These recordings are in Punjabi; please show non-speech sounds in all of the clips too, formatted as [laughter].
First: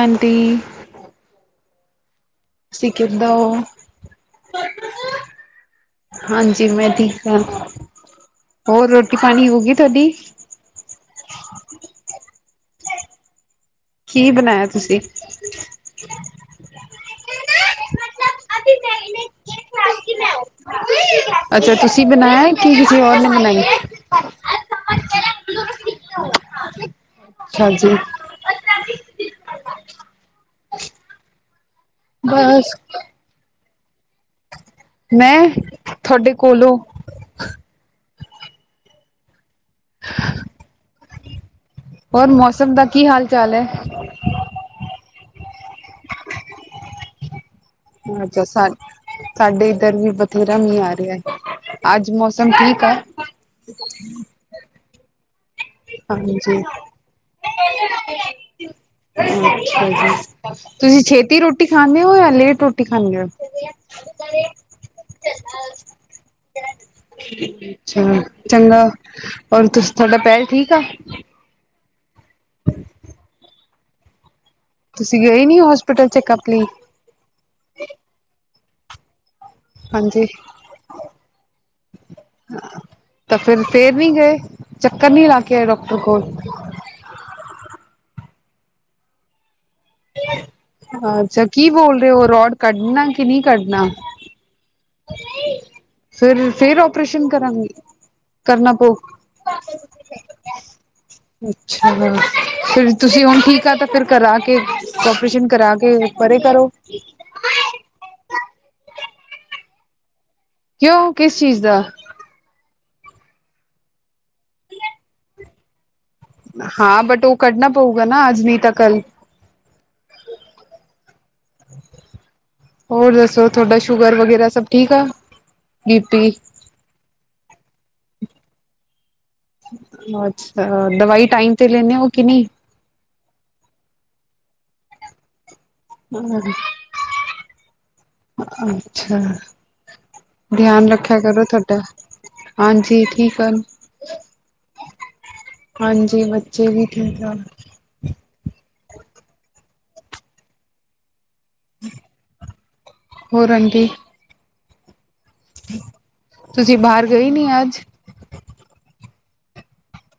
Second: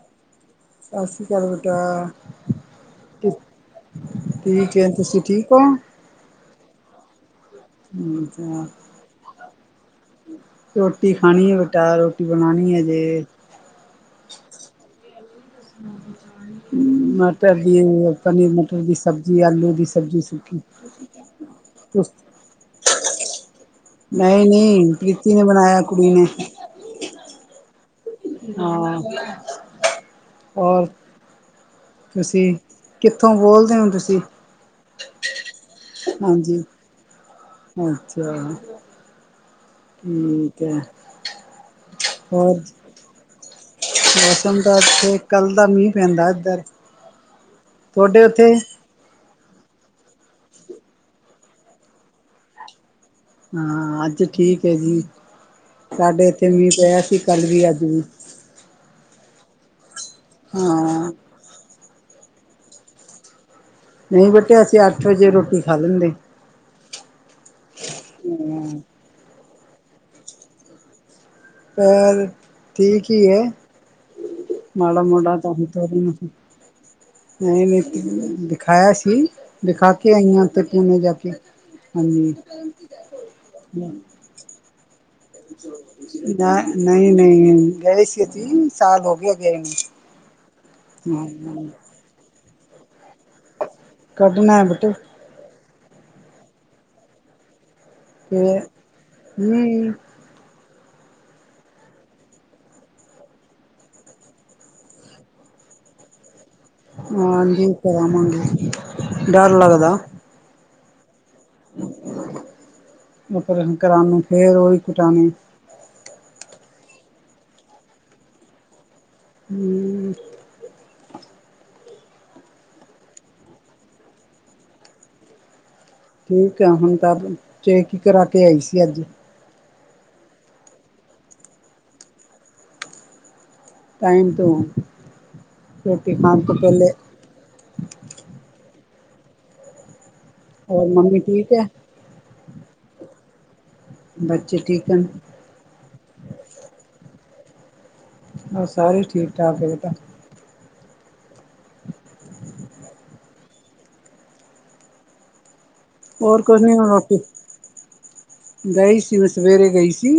ਆਂਟੀ। ਸਸ ਸ੍ਰੀ ਅਕਾਲ ਬੇਟਾ। ਸੀਂ ਕਿਦਾ ਉਹ? ਠੀਕ ਹੈ ਤੁਸੀਂ ਠੀਕ ਹੋ ਹਾਂਜੀ ਮੈਂ ਠੀਕ ਹਾਂ, ਅੱਛਾ ਹੋਰ ਰੋ - ਟੀ ਪਾਣੀ ਹੋਗੀ ਤੁਹਾਡੀ? ਰੋਟੀ ਖਾਣੀ ਹੈ ਬੇਟਾ, ਰੋਟੀ ਬਣਾਣੀ ਹੈ ਹਜੇ। ਕੀ ਬਣਾਇਆ ਤੁਸੀਂ? ਮਟਰ ਪਨੀਰ [unintelligible] ਨੀਰ ਮਟਰ। ਦੀ ਸਬਜ਼ੀ, ਆਲੂ ਦੀ ਸਬਜ਼ੀ ਸੁੱਕੀ। ਅੱਛਾ ਤੁਸੀਂ ਬਣਾਇਆ ਕਿ ਕਿਸੇ ਹੋਰ ਨੇ ਬਣਾਈ? ਨਹੀਂ- ਨਹੀਂ ਪ੍ਰੀਤੀ ਨੇ ਬਣਾਇਆ ਕੁੜੀ ਨੇ। ਹਾਂਜੀ। ਹਾਂ, ਹੋਰ ਤੁਸੀਂ? ਬਸ ਕਿੱਥੋਂ ਬੋਲਦੇ ਹੋ ਤੁਸੀਂ? ਮੈਂ, ਤੁਹਾਡੇ ਹਾਂਜੀ ਕੋਲੋਂ। ਅੱਛਾ। ਠੀਕ ਐ। ਹੋਰ ਮੌਸਮ ਦਾ ਕੀ ਹਾਲ ਚਾਲ ਐ। ਮੌਸਮ ਦਾ ਤੇ ਕੱਲ ਦਾ ਮੀਂਹ ਪੈਂਦਾ ਇੱਧਰ। ਤੁਹਾਡੇ ਅੱਛਾ ਉੱਥੇ ਸਰ ਸਾਡੇ ਇੱਧਰ ਵੀ ਬਥੇਰਾ ਮੀਹ ਆ। ਰਿਹਾ ਅੱਜ ਮੌਸਮ ਠੀਕ ਆ। ਹਾਂ ਅੱਜ ਠੀਕ ਹੈ ਜੀ ਸਾਡੇ ਇੱਥੇ ਹਾਂਜੀ ਮੀਂਹ ਪਿਆ ਸੀ ਕੱਲ ਵੀ ਅੱਜ ਵੀ। ਅੱਛਾ ਜੀ, ਤੁਸੀਂ ਹਾਂ ਛੇਤੀ ਰੋਟੀ ਖਾਂਦੇ ਹੋ ਜਾਂ ਲੇਟ ਰੋਟੀ ਖਾਂਦੇ ਹੋ? ਨਹੀਂ ਬੇਟੇ, ਅਸੀਂ ਅੱਠ ਵਜੇ ਰੋਟੀ ਖਾ ਲੈਂਦੇ। ਅੱਛਾ, ਹਾਂ ਚੰਗਾ ਔਰ ਤੁਸੀਂ ਤੁਹਾਡਾ ਪੈਰ ਠੀਕ ਆ। ਪੈਰ ਠੀਕ ਈ ਹੈ। ਮਾੜਾ ਤੁਸੀਂ ਮਾੜਾ ਗਏ ਤੇ ਨੀ ਹੁੰਦਾ ਸੀ ਹੋਸਪਿਟਲ ਨਾ, ਚੈੱਕਅਪ ਲਈ ਨਹੀਂ-ਨਹੀਂ ਦਿਖਾਇਆ ਸੀ। ਦਿਖਾ ਕੇ ਹਾਂਜੀ ਆਈਆਂ, ਉੱਥੇ ਕਿ ਜਾ ਕੇ ਹਾਂਜੀ। ਤਾਂ ਫੇਰ-ਫੇਰ ਨਹੀਂ ਗਏ, ਚੱਕਰ ਨਹੀਂ ਲਾ ਕੇ। ਆਏ ਡਾਕਟਰ ਕੋਲ ਨਾ ਨਹੀਂ- ਨਹੀਂ ਗਏ ਸੀ ਤੀਂਨ ਸਾਲ ਹੋ ਗਿਆ ਗਏ ਨੂੰ। ਅੱਛਾ, ਹਾਂ ਕੀ ਬੋਲ ਰਹੇ ਉਹ ਰੋਡ ਕੱਢਣਾ ਕਿ ਨਹੀਂ ਕੱਢਣਾ? ਕੱਢਣਾ ਬੈਟ। ਫਿਰ-ਫਿਰ ਔਹ ਓਪਰੇਸ਼ਨ ਕਰਾਂਗੇ। ਤੇ ਕਰਨਾ ਪਉ। ਨਹੀਂ ਅੱਛਾ ਫਿਰ ਤੁਸੀਂ ਹੁਣ ਠੀਕ ਆ, ਤਾਂ ਫਿਰ ਕਰਾ ਕੇ ਓਪਰੇਸ਼ਨ ਕਰਾ ਕੇ ਪਰੇ ਕਰੋ। ਹਾਂਜੀ ਕਰਵਾਂਗੇ ਡਰ ਲੱਗਦਾ। ਕਿਉਂ, ਕਿਸ ਚੀਜ਼ ਦਾ। ੳਪਰੇਸ਼ਨ ਕਰਨ ਨੂੰ, ਫਿਰ ਉਹ ਹੀ ਕਟਾਣੀ। ਹਾਂ ਬਟ ਉਹ ਕੱਢਨਾ ਪਊਗਾ, ਨਾ ਅੱਜ ਨਹੀਂ ਤਾਂ ਕੱਲ। ਹੂੰ। ਹੋਰ ਦੱਸੋ ਤੁਹਾਡਾ ਸ਼ੂਗਰ ਵਗੈਰਾ ਸਭ ਠੀਕ ਆ! ਬੀ ਪੀ ਠੀਕ ਆ ਹੁਣ ਤਾਂ ਚੇਕ ਹੀ ਕਰਾ ਕੇ ਆਈ ਸੀ ਅੱਜ। ਅੱਛਾ, ਦਵਾਈ ਟਾਈਮ ਤੇ ਲੈਂਨੇ ਓ ਕਿ ਨਹੀਂ। ਟਾਈਮ ਤੋਂ ਆ। ਆਹ ਆ ਅੱਛਾ। ਹੋਰ ਧਿਆਨ ਰੱਖਿਆ ਮੰਮੀ ਕਰੋ, ਠੀਕ ਹੈ ਤੁਹਾਡਾ ਹਾਂਜੀ ਠੀਕ ਆ। ਬੱਚੇ ਠੀਕ ਹਨ। ਹਾਂਜੀ, ਬੱਚੇ ਵੀ ਠੀਕ ਆ। ਹੋਰ ਸਾਰੇ ਈ ਠੀਕ- ਠਾਕ ਐ ਬੇਟਾ। ਹੋਰ ਆਂਟੀ। ਹੋਰ ਕੁਝ ਨੀ ਤੁਸੀਂ ਬਾਹਰ ਰੋਟੀ ਗਏ ਨੀ ਅੱਜ। ਗਈ ਸੀ ਉਹ ਸਵੇਰੇ ਗਈ ਸੀ।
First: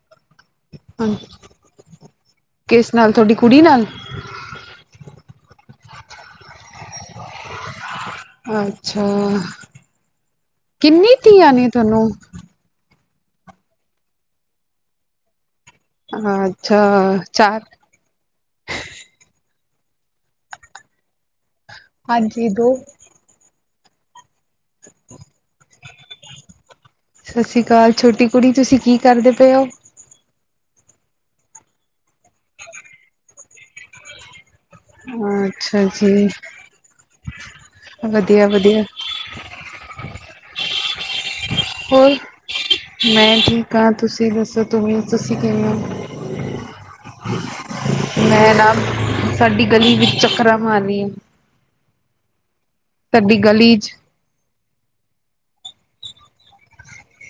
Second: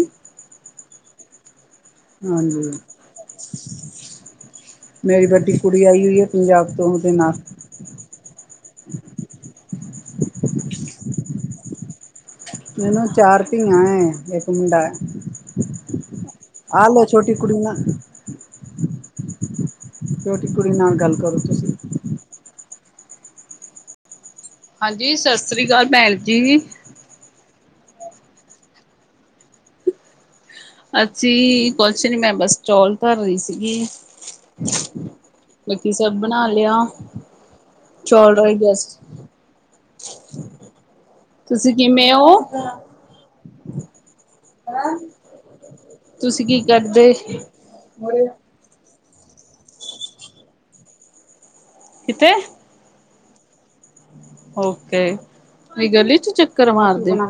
ਹਾਂਜੀ। ਹਾਂਜੀ ਕਿਸ ਨਾਲ ਤੁਹਾਡੀ ਕੁੜੀ ਨਾਲ? ਮੇਰੀ ਵੱਡੀ ਕੁੜੀ ਆਈ ਹੋਈ ਹੈ, ਪੰਜਾਬ ਤੋਂ ਉਹਦੇ ਨਾਲ। ਅੱਛਾ, ਕਿੰਨੀ ਧੀਆਂ ਨੇ ਤੁਹਾਨੂੰ? ਮੈਨੂੰ ਚਾਰ ਧੀਆਂ ਐ, ਇੱਕ ਮੁੰਡਾ। ਅੱਛਾ ਆਲੋ ਛੋਟੀ ਕੁੜੀ ਚਾਰ ਨਾ ਛੋਟੀ ਕੁੜੀ ਨਾਲ ਗੱਲ ਕਰੋ ਤੁਸੀਂ। ਹਾਂਜੀ ਦੋ ਹਾਂਜੀ, ਸਤਿ ਸ੍ਰੀ ਅਕਾਲ ਭੈਣ ਜੀ। ਸਤਿ ਸ੍ਰੀ ਅਕਾਲ ਛੋਟੀ ਕੁੜੀ, ਤੁਸੀਂ ਕੀ ਕਰਦੇ ਪਏ ਹੋ? ਅੱਸੀ ਕੁਛ ਨੀ, ਮੈਂ ਬਸ ਚੋਲ ਧਰ ਰਹੀ ਸੀਗੀ। ਅੱਛਾ ਬਾਕੀ ਜੀ। ਸਭ ਬਣਾ ਲਿਆ ਚੌਲ ਵਧੀਆ, ਰਹਿ ਗਿਆ ਵਧੀਆ। ਸੀ। [unintelligible] ਹੋਰ, ਕਿਵੇਂ ਹੋ ਮੈਂ ਜੀ ਕ ਤੁਸੀਂ ਦੱਸੋ, ਤੁਵੇਂ ਤੁਸੀਂ ਕਿਵੇਂ ਹੋ? ਤੁਸੀਂ ਕੀ ਕਰਦੇ? ਮੈਂ ਨਾ, ਸਾਡੀ ਗਲੀ ਵਿੱਚ ਚੱਕਰਾਂ ਮਾਰਨੀ ਆ। ਕਿਵੇਂ? ਤੁਹਾਡੀ ਗਲੀ 'ਚ। ਓਕੇ, ਗਲੀ ਚੇ ਚੱਕਰ ਮਾਰਦੇ ਨਾ,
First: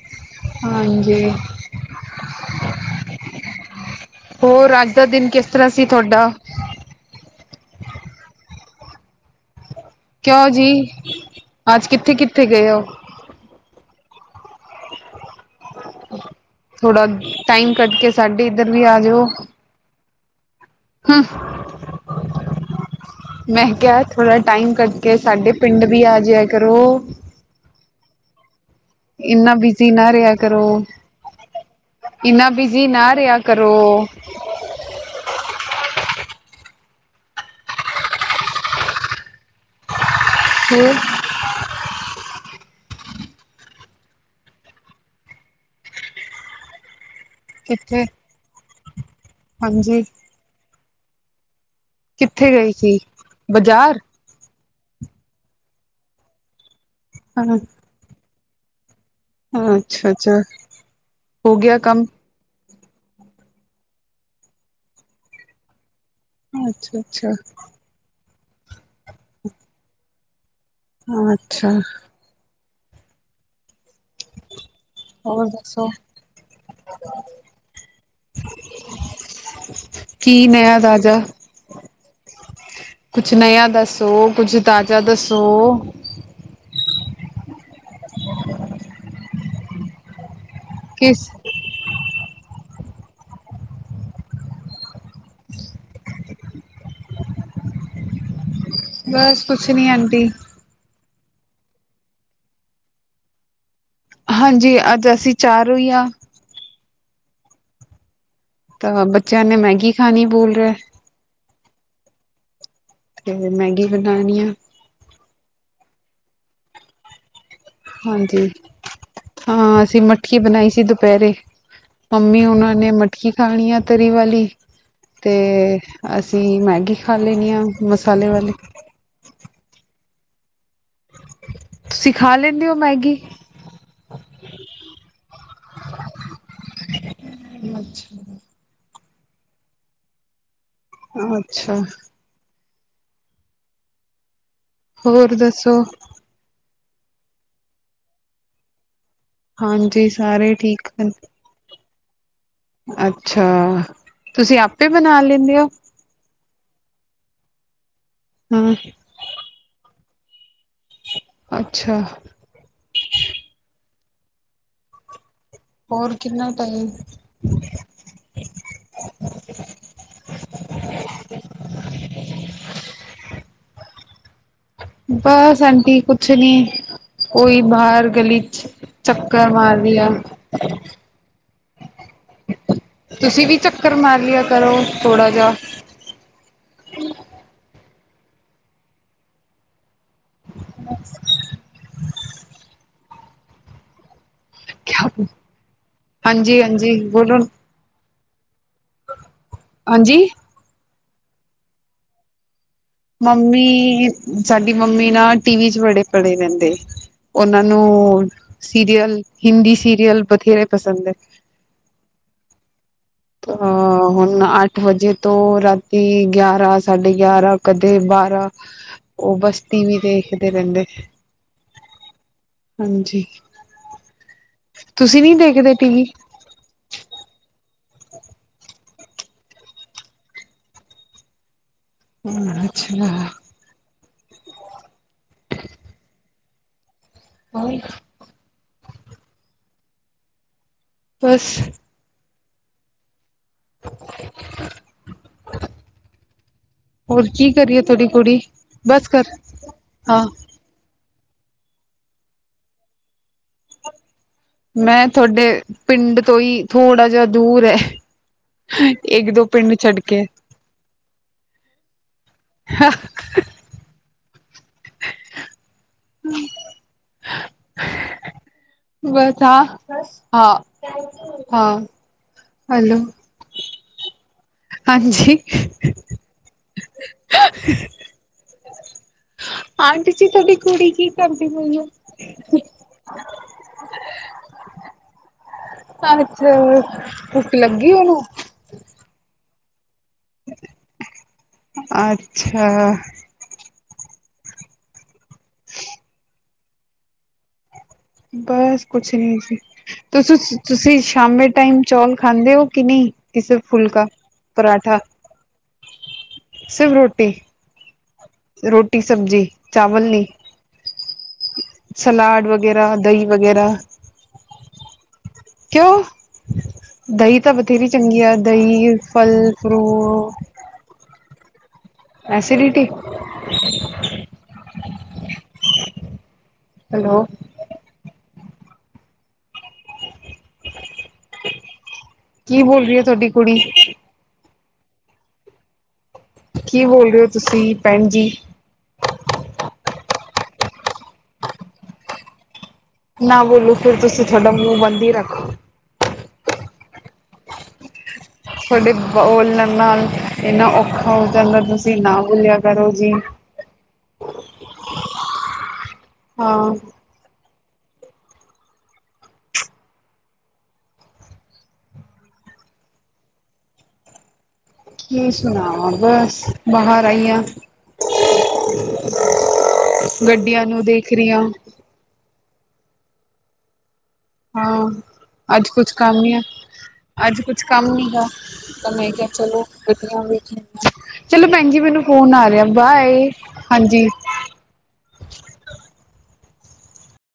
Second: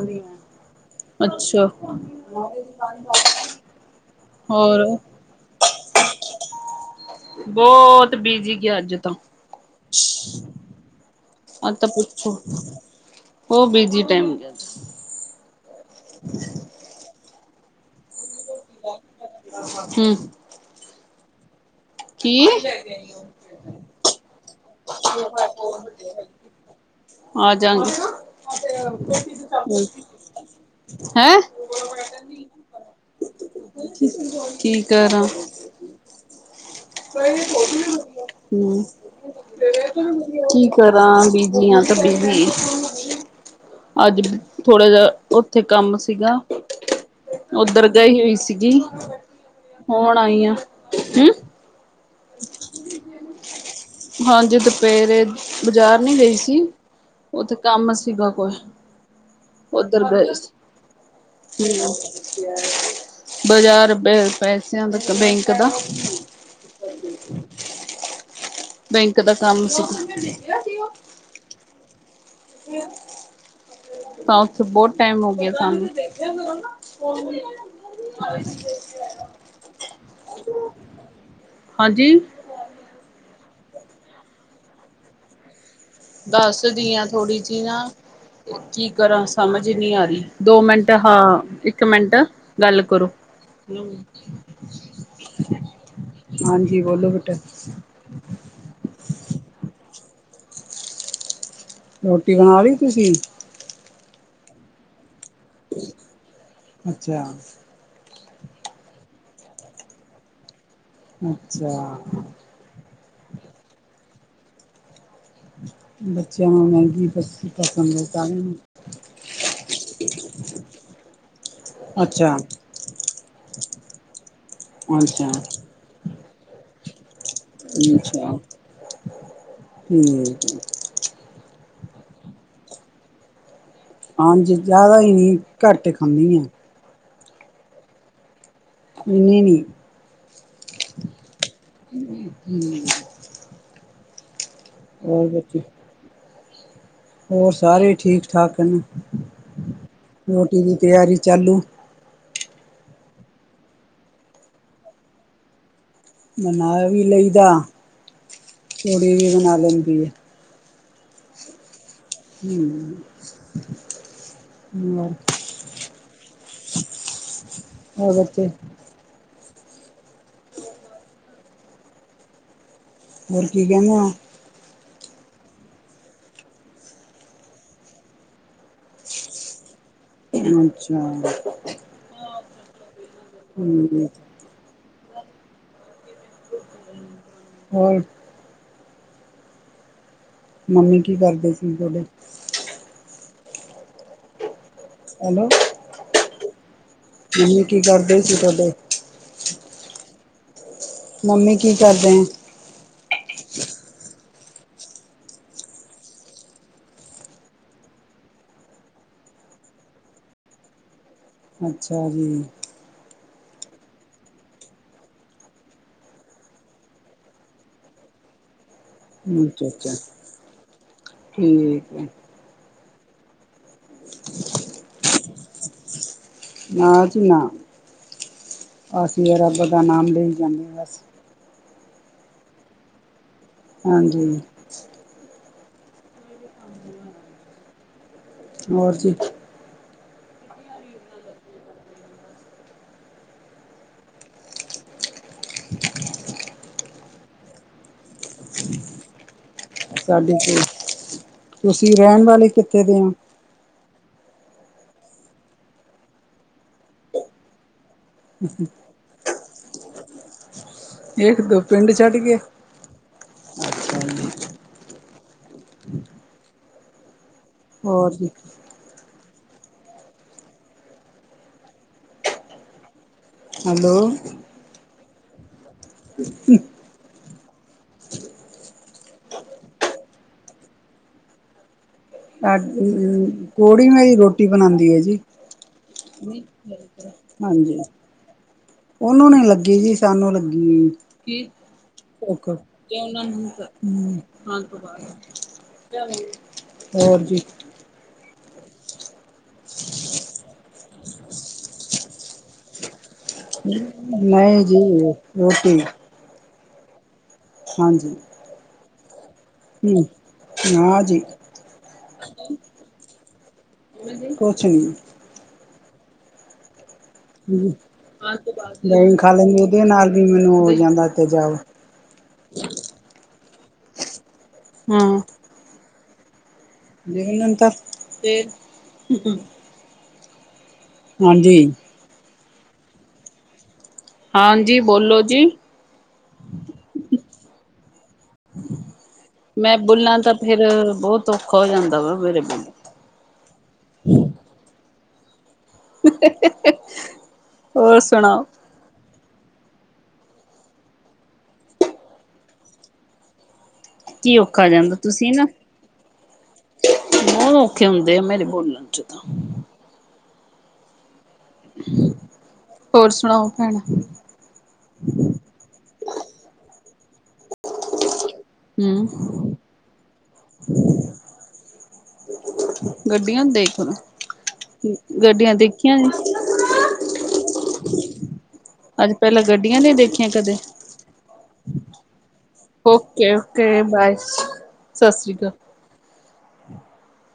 ਹਾਂਜੀ ਅੱਛਾ। ਹ- ਹੋਰ ਅੱਜ ਦਾ ਦਿਨ ਕਿਸ ਤਰ੍ਹਾਂ ਸੀ ਤੁਹਾਡਾ? ਬਹੁਤ ਬਿਜੀੀ ਗਿਆ, ਅੱਜ ਤਾਂ ਕਿਉਂ ਜੀ, ਅੱਜ ਤਾਂ ਕਿੱਥੇ ਪੁੱਛੋ ਕਿੱਥੇ ਗਏ ਉਹ? ਉਹ ਬੀਜੀ ਟਾਈਮ ਹੋ ਗਿਆ। ਥੋੜਾ ਟਾਈਮ ਕੱਢ ਕੇ, ਸਾਡੇ ਇੱਧਰ ਵੀ ਆ ਜਾਓ। ਹਮ। ਹਮ। ਕੀ? ਮੈਂ ਕਿਹਾ, ਥੋੜ੍ਹਾ ਟਾਈਮ ਕੱਢ ਕੇ ਸਾਡੇ ਪਿੰਡ ਵੀ ਆ ਜਹਾ ਕਰੋ। ਆ ਜਾਗੇ। ਇੰਨਾ ਬਿਜੀ, ਨਾ ਰਿਹਾ ਕਰੋ। ਹੈਂ ਇਨਾ ਬੀਜ਼ੀ, ਨਾ ਰਿਆ ਕਰੋ। ਕੀ ਕਰ ਆ? ਹਮ, ਕੀ ਹੋਰ ਕਰਾਂ ਬ ਬਿਜ਼ੀ ਆਂ, ਤਾਂ ਬਿਜ਼ੀ। ਅੱਜ ਥੋੜ੍ਹਾ ਜਿ, ਉੱਥੇ ਕੰਮ ਸੀਗਾ। ਉਧਰ ਕਿੱਥੇ ਗਈ ਹੋਈ ਸੀਗੀ, ਹਾਂਜੀ ਹੁਣ ਆਈ ਆ। ਹੂੰ ਕਿੱਥੇ ਗਈ ਸੀ, ਬਾਜ਼ਾਰ? ਹਾਂਜੀ ਦੁਪੇਰੇ, ਬਾਜ਼ਾਰ ਨਹੀਂ ਗਈ ਸੀ, ਹਾਂ ਉਥੇ ਹਾਂ, ਕੰਮ ਸੀਗਾ ਕੋਈ। ਉਧਰ ਅੱਛਾ ਗਏ ਅੱਛਾ ਹੋ ਸੀ। ਗਿਆ ਕੰਮ ਬਾਜ਼ਾਰੁਪ ਪੈਸਿਆਂ ਦਾ ਬੈਂਕ ਦਾ ਅੱਛਾ, ਅੱਛਾ। ਬੈਂਕ ਦਾ ਕੰਮ ਸੀ। ਅੱਛਾ। ਹਹ ੱ ਬਹੁਤ ਟਾਈਮ ਹੋ ਹੋਰ ਗਿਆ ਦੱਸੋ ਸਾਨੂੰ ਹ- ਕੀ ਨ ਰਾਾਜਾ ਹਾਂਜੀ। ਕੁਛ ਨਯਆ ਦੱਸੋ, ਕੁਛ ਤਾਜ਼ਾ ਦੱਸੋ? ਦੱਸਦੀ ਆ ਥੋੜ੍ਹੀ ਜਿਹੀ ਨਾ, ਕੀ ਕਰਾਂ ਸਮਝ ਨੀ ਆ ਰੀ, ਦੋ ਮਿੰਟ ਤੇ ਹਾ, ਕਿਸ ਇੱਕ ਮਿੰਟ ਗੱਲ ਕਰੋ। ਹਾਂਜੀ, ਬੋਲੋ ਬੇਟਾ। ਬਸ, ਕੁਛ ਨਹੀਂ ਆਂਟੀ। ਰੋਟੀ, ਬਣਾਲੀ ਤੁਸੀ? ਹਾਂਜੀ, ਅੱਜ ਅਸੀਂ ਚਾਰੋ ਈ ਆ ਅੱਛਾ। ਤਾ ਬੱਚਿਆਂ ਨੇ ਮੈਗੀ ਖਾਣੀ ਬੋਲ ਰਹੇ। ਅੱਛਾ। ਤੇ ਮੈਗੀ ਬਣਾਣੀ ਆ। ਬੱਚਿਆਂ ਨੂੰ ਮੈਗੀ ਪ ਤਾਂ ਵੀ ਹਾਂਜੀ ਨਹੀ ਹਾਂ, ਅਸੀਂ ਮਟਕੀ ਬਣਾਈ ਸੀ ਦੁਪਹਿਰੇ। ਅੱਛਾ, ਮੰਮੀ ਹੁਣਾਂ ਨੇ ਮਟਕੀ ਖਾਣੀ ਆ ਤਰੀ ਵਾਲੀ, ਅੱਛਾ, ਅੱਛਾ। ਤੇ ਅਸੀ ਮੈਗੀ। ਖਾ ਲੈਣੀ ਆ ਅੱਛਾ, ਮਸਾਲੇ ਵਾਲੀ ਹੂੰ ਤੁਸੀਂ ਖਾ ਲੈਂਦੇ ਓ, ਮੈਗੀ? ਹਾਂਜੀ, ਜ਼ਿਆਦਾ ਹੀ ਨਹੀਂ ਘੱਟ ਖਾਂਨੀ ਏ। ਅੱਛਾ। ਇੰਨੀ ਨੀ। ਅੱਛਾ। ਹੂੰ ਹੋਰ, ਦੱਸੋ? ਹੋਰ ਸਾਰੇ ਠੀਕ-ਠਾਕ ਨੇ, ਹਾਂਜੀ ਸਾਰੇ ਰੋਟੀ ਦੀ ਠੀਕ ਹਨ ਤਿਆਰੀ ਚਾਲੂ। ਅੱਛਾ, ਤੁਸੀਂ ਆਪੇ ਬਣਾ ਲੈਂਨੇ ਓ? ਬਨਾ ਵੀ ਲਈਦਾ ਹੰ ਫੀ ਵੀ ਬਣਾ ਲੈਂਦੀ ਏ। ਅੱਛਾ। ਹੂੰ, ਹੋਰ? ਹੋਰ, ਕਿੰਨਾ ਟਾਈਮ? ਹੋਰ ਬੱਚੇ? ਹੋਰ, ਕੀ ਕਹਿਣਾ ਆ। ਬਸ ਆਂਟੀ ਕੁਛ ਨੀ, ਓਈ ਬਾਹਰ ਗਲੀ'ਚ। ਚੱਕਰ ਮਾਰ ਰਹੀ ਆਂ। ਅੱਛਾ। ਤੁਸੀਂ ਵੀ ਚੱਕਰ ਹੂੰ। ਮਾਰ ਲਿਆ ਕਰੋ, ਥੋੜ੍ਹਾ ਜਾ। ਹੋਰ? ਮੰਮੀ ਕੀ ਕਰਦੇ ਸੀ ਥੋਡੇ? ਹੈਲੋ, ਹਾਂਜੀ-ਹਾਂਜੀ। ਮੰਮੀ ਕੀ ਕਰਦੇ ਸੀ, ਥੋਡੇ? ਹਾਂਜੀ? ਮੰਮੀ ਕੀ ਕਰਦੇਂ? ਮੰਮੀ, ਸਾਡੀ ਮੰਮੀ ਨਾ ਟੀਵੀ'ਚ ਵੜੇ ਪੜੇ ਰਹਿੰਦੇ। ਉਹਨਾਂ ਨੂੰ ਸੀਰੀਅਲ, ਹਿੰਦੀ ਸੀਰੀਅਲ ਬਥੇਰੇ ਪਸੰਦ ਏ। ਅੱਛਾ ਜੀ। ਤ ਹਾਂ। ਹੁਣ ਅੱਠ ਵਜੇ ਤੋਂ ਰਾਤੀ ਗਿਆਰਾਂ, ਸਾਢੇ ਗਿਆਰਾਂ ਕਦੇ ਬਾਰਾਂ। ਹ ਉਹ ਬਸ ਟੀ ਵੀ ਦੇਖਦੇ ਰਹਿੰਦੇ। ਠੀਕ ਹੈ। ਹਾਂਜੀ, ਤੁਸੀਂ ਨੀ ਦੇਖਦੇ ਟੀ ਵੀ? ਨਾ ਜੀ ਨਾ, ਅਸੀਂ ਰੱਬ ਦਾ ਨਾਮ ਲਈ ਜਾਂਦੇ ਆ ਬਸ। ਹੂੰ, ਅੱਛੇ ਲਾ। ਹਾਂਜੀ। ਹੋਰ? ਹੋਰ ਜੀ? ਬਸ। [unintelligible] ਹੋਰ ਕੀ ਕਰ ਰੀਏ ਤੁਹਾਡੀ ਕੁੜੀ? ਬਸ ਕਰ। ਹਾਂ ਸਾਡੀ ਤੇ, ਤੁਸੀਂ ਰਹਿਣ ਵਾਲੇ ਕਿੱਥੇ ਦੇ ਹੋ? ਮੈਂ ਤੁਹਾਡੇ ਪਿੰਡ ਤੋਂ ਹੀ, ਥੋੜਾ ਜਿਹਾ ਦੂਰ ਹੈ। ਹੂੰ-ਹੂੰ। ਇੱਕ- ਦੋ ਪਿੰਡ ਛੱਡ ਕੇ। ਇੱਕ, ਦੋ ਪਿੰਡ ਛੱਡ ਕੇ। ਹਾਂ ਅੱਛਾਾਂ ਜੀ। ਹੂੰ। ਹੋਰ ਜੀ? ਬੱਸ ਹਾਂ, ਹਾਂ, ਹਾਂ। ਹੈਲੋ। ਹੈਲੋ। ਹਾਂਜੀ। ਹ ਹੂੰ। ਆਂਟੀ ਜੀ, ਤੁਹਾਡੀ ਕੁੜੀ ਕੀ ਕਰਦੀ ਪਈ ਏ। ਆ ਕ ਕੋੜੀ ਮੇਰੀ ਰੋਟੀ ਬਣਾਉਂਦੀ ਹੈ ਜੀ। ਤੁਹਾਨੂੰ ਖੂਆਉ, ਭੁੱਖ ਹਾਂਜੀ, ਲੱਗੀ ਉਹਨੂੰ? ਉਹਨੂੰ ਨੂੰ ਲੱਗੀ ਜੀ, ਸਾਨੂੰ ਲੱਗੀ ਨੀ, ਕੀ ਭੂਖ ਅੱਛਾ ਤੇ- ਹੂੰ ਖਾਨ ਤੋਂ ਬਾਦ ਕੇਸ ਲੇਂਗੇ, ਹੋਰ ਜੀ? ਬੱਸ ਕੁਛ ਨੀ ਜੀ, ਤੁਸੀਂ-ਤੁਸੀਂ ਸ਼ਾਮੇ ਟਾਈਮ। ਚੌਲ ਖਾਂਦੇ ਹੋ, ਕਿ ਨਹੀਂ। ਕਿ ਸਿਰਫ ਨਹੀਂ ਫੁਲਕਾ ਜੀ ਮੈਂ ਪਰਾਂਠਾ ਦੋ ਰੋਟੀ। ਸਿਰਫ ਰੋਟੀ? ਹਾਂਜੀ। ਰੋਟੀ, ਸਬਜ਼ੀ, ਚਾਵਲ ਹੂੰ ਨੀ। ਨਾ ਜੀ ਸਲਾਦ ਵਗੈਰਾ, ਦਹੀਂ ਵਗੈਰਾ। ਕੁਛ ਨੀ ਕਿਉਂ? ਦਹੀਂ ਤਾਂ ਬਥੇਰੀ ਚੰਗੀ ਆ। ਦਹੀਂ, ਖਾ ਫਲ, ਲੈਂਦੀ ਉਹਦੇ ਨਾਲ ਵੀ ਫਰੂਟ। ਮੈਨੂੰ ਹੋ ਜਾਂਦਾ ਇੱਥੇ ਜਾਓ। ਐਸੀਡੀਟੀ? ਹਾਂ। [unintelligible] ਹੈਲੋ ਨਿਰੰਤਰ ਹਾਂਜੀ। ਕੀ ਬੋਲ ਰਹੀ ਹੈ, ਤੁਹਾਡੀ ਕੁੜੀ? ਹਾਂਜੀ, ਬੋਲੋ ਜੀ? ਕੀ ਬੋਲ ਰਹੇ ਹੋ ਤੁਸੀਂ, ਭੈਣ ਜੀ? ਮੈਂ ਬੋਲਾਂ ਤਾਂ ਫੇਰ, ਬਹੁਤ ਔਖਾ ਹੋ ਜਾਂਦਾ ਵਾ ਮੇਰੇ ਕੋਲ। ਨਾ ਬੋਲੋ ਫਿਰ ਤੁਸੀਂ, ਤੁਹਾਡਾ ਮੂੰਹ ਬੰਦੀ ਹੀ ਰੱਖੋ। ਹੋਰ ਸੁਣਾਓ? ਤੁਹਾਡੇ ਬੋਲਣ ਨਾਲ ਇੰਨਾ ਔਖਾ ਹੋ ਜਾਂਦਾ, ਤੁਸੀਂ ਨਾ ਭੁੱਲਿਆ ਕਰੋ ਜੀ। ਕੀ ਔਖਾ ਜਾਂਦਾ, ਤੁਸੀਂ ਨਾ? ਹਾਂ। ਬਹੁਤ ਔਖੇ ਹੁੰਦੇ ਆ, ਮੇਰੇ ਬੋਲਣ 'ਚ ਤਾਂ। ਹੋਰ ਸੁਣਾਓ, ਭੈਣ? ਕੀ ਸੁਣਾਵਾਂ, ਬੱਸ ਬਾਹਰ ਆਈ ਆ। ਹਮ। ਗੱਡੀਆਂ ਨੂੰ ਦੇਖ ਰਹੀ ਹਾਂ ਗੱਡੀਆਂ ਦੇਖਣ ਹਾਂ, ਅੱਜ ਕੁਛ ਕੰਮ ਨੀ ਆ। ਅੱਜ ਕੁਛ ਕੰਮ ਨ ਗਾ, ਤਾਂ ਮੈਂ ਅੱਜ ਕਿਹਾ ਪਹਿਲਾਂ ਚਲੋ ਗੱਡੀਆਂ ਨਹੀਂ ਗ਼ਡੀਆਂ ਦੇਖੀਆਂ ਕਦੇ ਵੇਖੀਐ। ਚਲੋ ਭੈਣ ਜੀ, ਮੈਨੂੰ ਫੋਨ ਆ ਰਿਹਾ, ਬਾਏ, ਓਕੇ ਓਕੇ ਹਾਂਜੀ। ਬਾਏ ਸਤਿ ਸ਼੍ਰੀ ਅਕਾਲ।